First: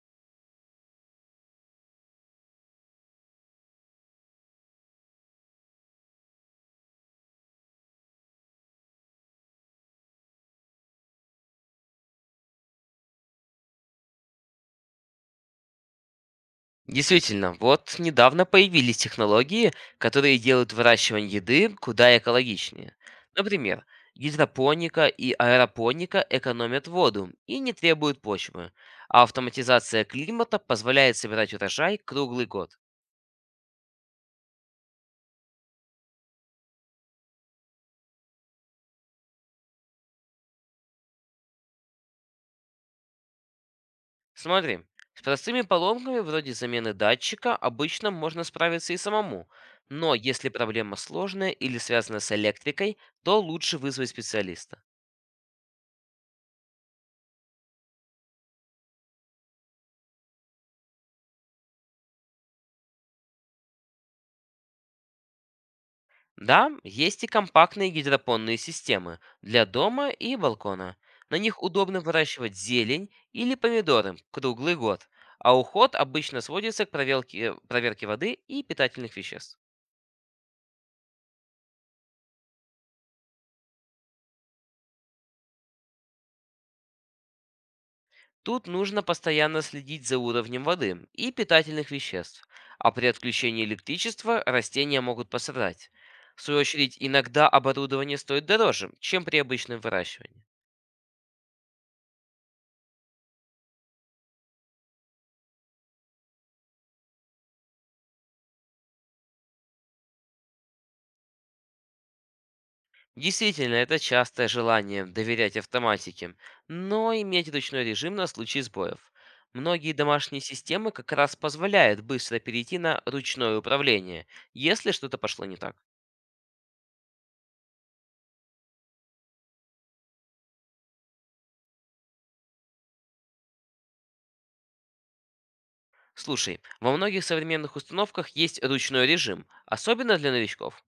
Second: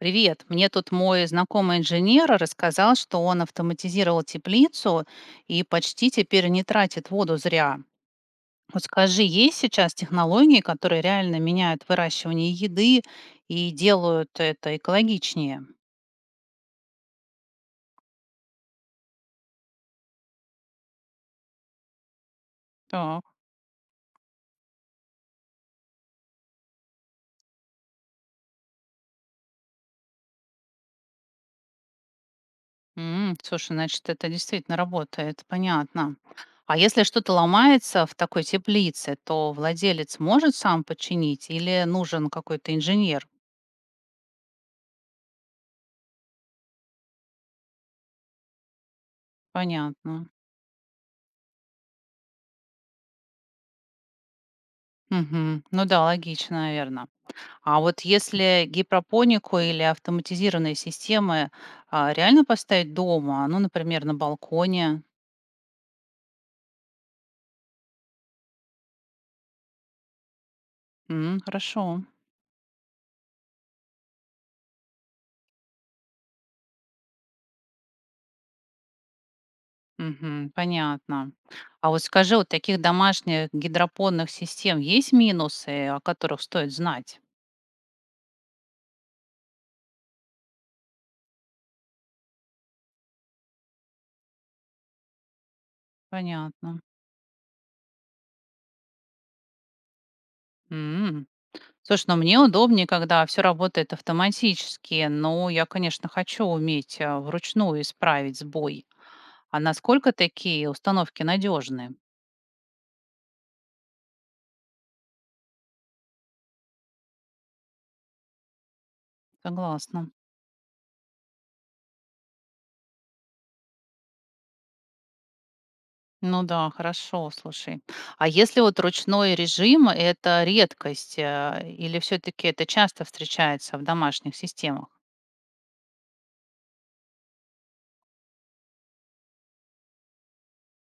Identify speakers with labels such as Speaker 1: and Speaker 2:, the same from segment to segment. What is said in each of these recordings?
Speaker 1: Привет. Мне тут мой знакомый инженер рассказал, что он автоматизировал теплицу и почти теперь не тратит воду зря. Вот скажи, есть сейчас технологии, которые реально меняют выращивание еды и делают это экологичнее?
Speaker 2: Действительно, вот недавно появились технологии, которые делают выращивание еды куда экологичнее.
Speaker 1: Так.
Speaker 2: Например, гидропоника и аэропоника экономят воду и не требуют почвы, а автоматизация климата позволяет собирать урожай круглый год.
Speaker 1: М, слушай, значит, это действительно работает, понятно. А если что-то ломается в такой теплице, то владелец может сам починить или нужен какой-то инженер?
Speaker 2: Смотри, с простыми поломками вроде замены датчика обычно можно справиться и самому, но
Speaker 1: Понятно.
Speaker 2: если проблема сложная или связана с электрикой, то лучше вызвать специалиста.
Speaker 1: Мгм. Ну да, логично, наверное. А вот если гидропонику или автоматизированные системы, реально поставить дома, ну, например, на балконе?
Speaker 2: Да, есть и компактные гидропонные системы для дома и балкона. На
Speaker 1: М,
Speaker 2: них удобно
Speaker 1: хорошо.
Speaker 2: выращивать зелень или помидоры круглый год, а уход обычно сводится к проверке воды и питательных веществ.
Speaker 1: Мгм, понятно. А вот скажи, вот таких домашних гидропонных систем есть минусы, о которых стоит знать?
Speaker 2: Тут нужно постоянно следить за уровнем воды и питательных веществ, а при отключении электричества растения могут пострадать. В свою
Speaker 1: Понятно.
Speaker 2: очередь, иногда оборудование стоит дороже, чем при обычном выращивании.
Speaker 1: М. Слушай, ну мне удобнее, когда все работает автоматически, но я, конечно, хочу уметь вручную исправить сбой. А насколько такие установки надежны?
Speaker 2: Действительно, это частое желание доверять автоматике, но иметь ручной режим на случай сбоев. Многие
Speaker 1: Согласна.
Speaker 2: домашние системы как раз позволяют быстро перейти на ручное управление, если что-то пошло не так.
Speaker 1: Ну да, хорошо, слушай. А если вот ручной режим - это редкость, или все таки это часто встречается в домашних системах?
Speaker 2: Слушай, во многих современных установках есть ручной режим, особенно для новичков.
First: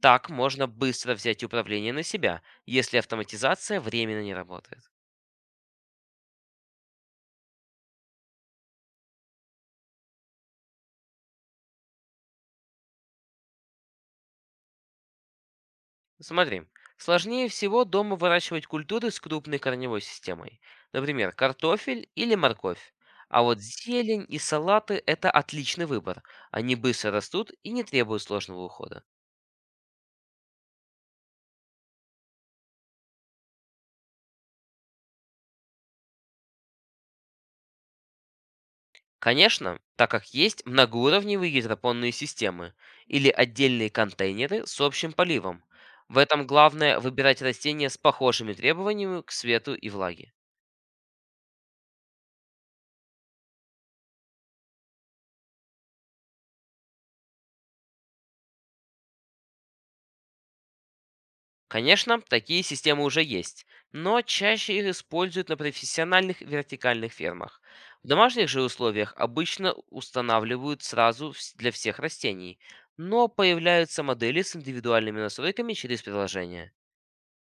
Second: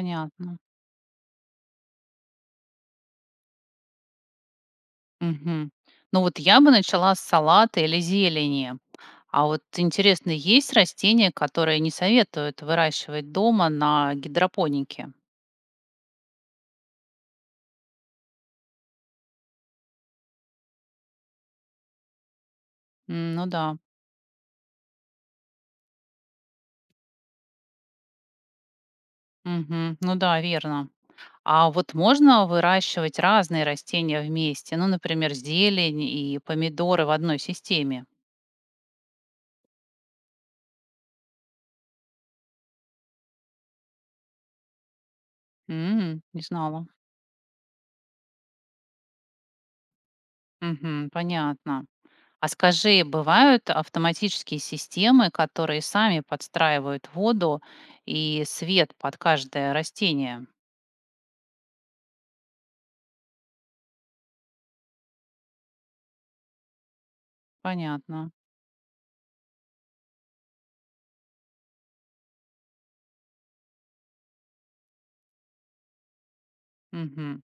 Speaker 2: Так можно быстро взять управление на себя, если автоматизация временно не работает.
Speaker 1: Мгм. Ну вот я бы начала с салата или зелени. А вот интересно, есть растения, которые не советуют выращивать дома на гидропонике?
Speaker 2: Смотри, сложнее всего дома выращивать культуры с крупной корневой системой, например, картофель или морковь.
Speaker 1: М,
Speaker 2: А
Speaker 1: ну
Speaker 2: вот
Speaker 1: да.
Speaker 2: зелень и салаты — это отличный выбор. Они быстро растут и не требуют сложного ухода.
Speaker 1: Мгм. Ну да, верно. А вот можно выращивать разные растения вместе? Ну, например, зелень и помидоры в одной системе?
Speaker 2: Конечно, так как есть многоуровневые гидропонные системы или отдельные контейнеры с общим поливом. В
Speaker 1: М, не
Speaker 2: этом
Speaker 1: знала.
Speaker 2: главное выбирать растения с похожими требованиями к свету и влаге.
Speaker 1: Мгм, понятно. А скажи, бывают автоматические системы, которые сами подстраивают воду и свет под каждое растение?
Speaker 2: Конечно, такие системы уже есть, но чаще их используют на профессиональных вертикальных фермах. В
Speaker 1: Понятно.
Speaker 2: домашних же условиях обычно устанавливают сразу для всех растений, но появляются модели с индивидуальными настройками через приложение.
Speaker 1: Мгм.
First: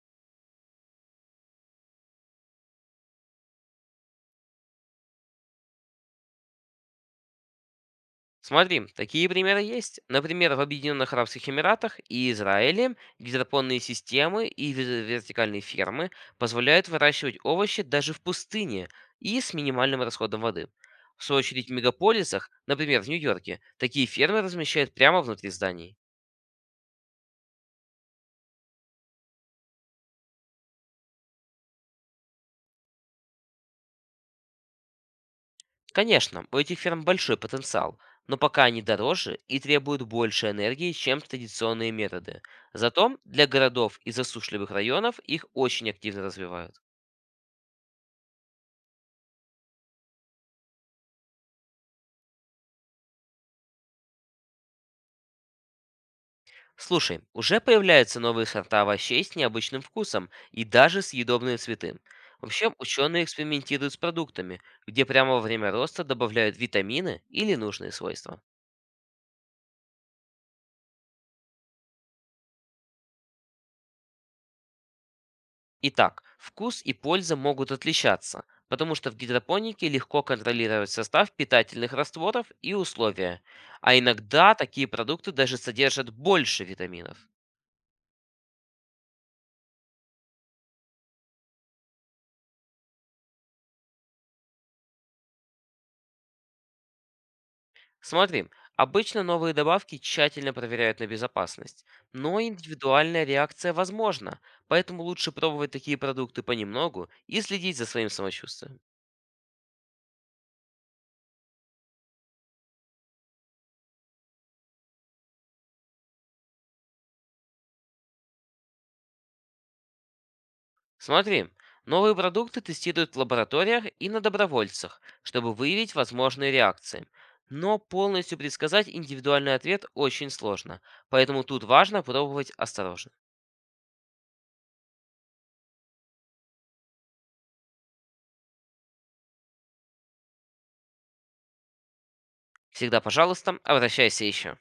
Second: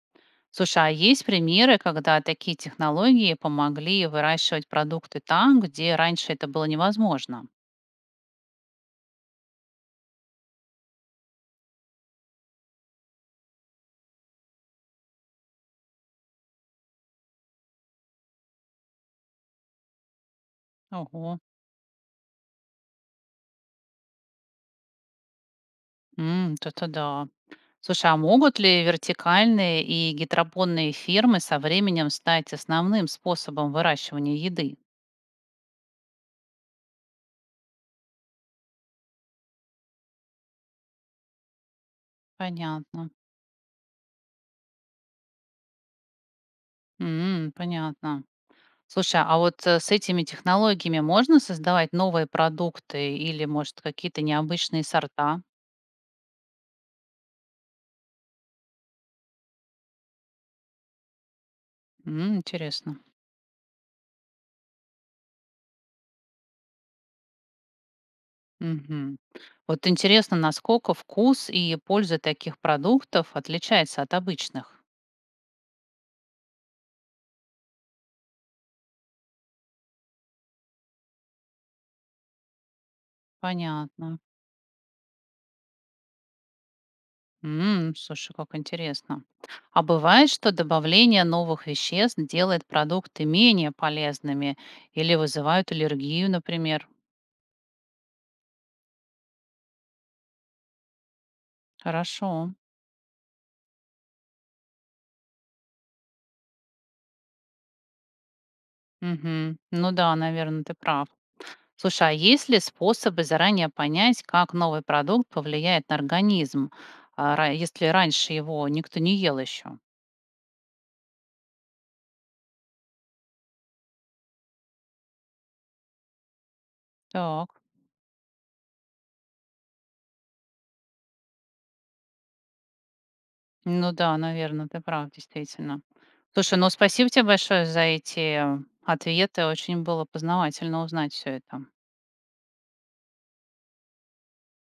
Speaker 1: Слушай, а есть примеры, когда такие технологии помогли выращивать продукты там, где раньше это было невозможно?
Speaker 2: Смотри, такие примеры есть. Например, в Объединенных Арабских Эмиратах и Израиле гидропонные системы и вертикальные фермы позволяют выращивать овощи даже в пустыне и с минимальным расходом воды. В свою
Speaker 1: Ого.
Speaker 2: очередь, в мегаполисах, например, в Нью-Йорке, такие фермы размещают прямо внутри зданий.
Speaker 1: М, это да. Слушай, а могут ли вертикальные и гидропонные фермы со временем стать основным способом выращивания еды?
Speaker 2: Конечно, у этих ферм большой потенциал, но пока они дороже и требуют больше энергии, чем традиционные методы.
Speaker 1: Понятно.
Speaker 2: Зато для городов и засушливых районов их очень активно развивают.
Speaker 1: М, понятно. Слушай, а вот, с этими технологиями можно создавать новые продукты или, может, какие-то необычные сорта?
Speaker 2: Слушай, уже появляются новые сорта овощей с необычным вкусом и даже съедобные цветы.
Speaker 1: М,
Speaker 2: Вообще,
Speaker 1: интересно.
Speaker 2: ученые экспериментируют с продуктами, где прямо во время роста добавляют витамины или нужные свойства.
Speaker 1: Мгм. Вот интересно, насколько вкус и польза таких продуктов отличается от обычных?
Speaker 2: Итак, вкус и польза могут отличаться, потому что в гидропонике легко контролировать состав питательных растворов и условия, а
Speaker 1: Понятно.
Speaker 2: иногда такие продукты даже содержат больше витаминов.
Speaker 1: М, слушай, как интересно. А бывает, что добавление новых веществ делает продукты менее полезными или вызывают аллергию, например?
Speaker 2: Смотри, обычно новые добавки тщательно проверяют на безопасность,
Speaker 1: Хорошо.
Speaker 2: но индивидуальная реакция возможна, поэтому лучше пробовать такие продукты понемногу и следить за своим самочувствием.
Speaker 1: Мгм. Ну да, наверное, ты прав. Слушай, а есть ли способы заранее понять, как новый продукт повлияет на организм, если раньше его никто не ел еще?
Speaker 2: Смотри, новые продукты тестируют в лабораториях и на добровольцах, чтобы выявить возможные реакции.
Speaker 1: Так.
Speaker 2: Но полностью предсказать индивидуальный ответ очень сложно, поэтому тут важно пробовать осторожно.
Speaker 1: Ну да, наверное, ты прав, действительно. Слушай, ну спасибо тебе большое за эти ответы. Очень было познавательно узнать все это.
Speaker 2: Всегда, пожалуйста, обращайся еще.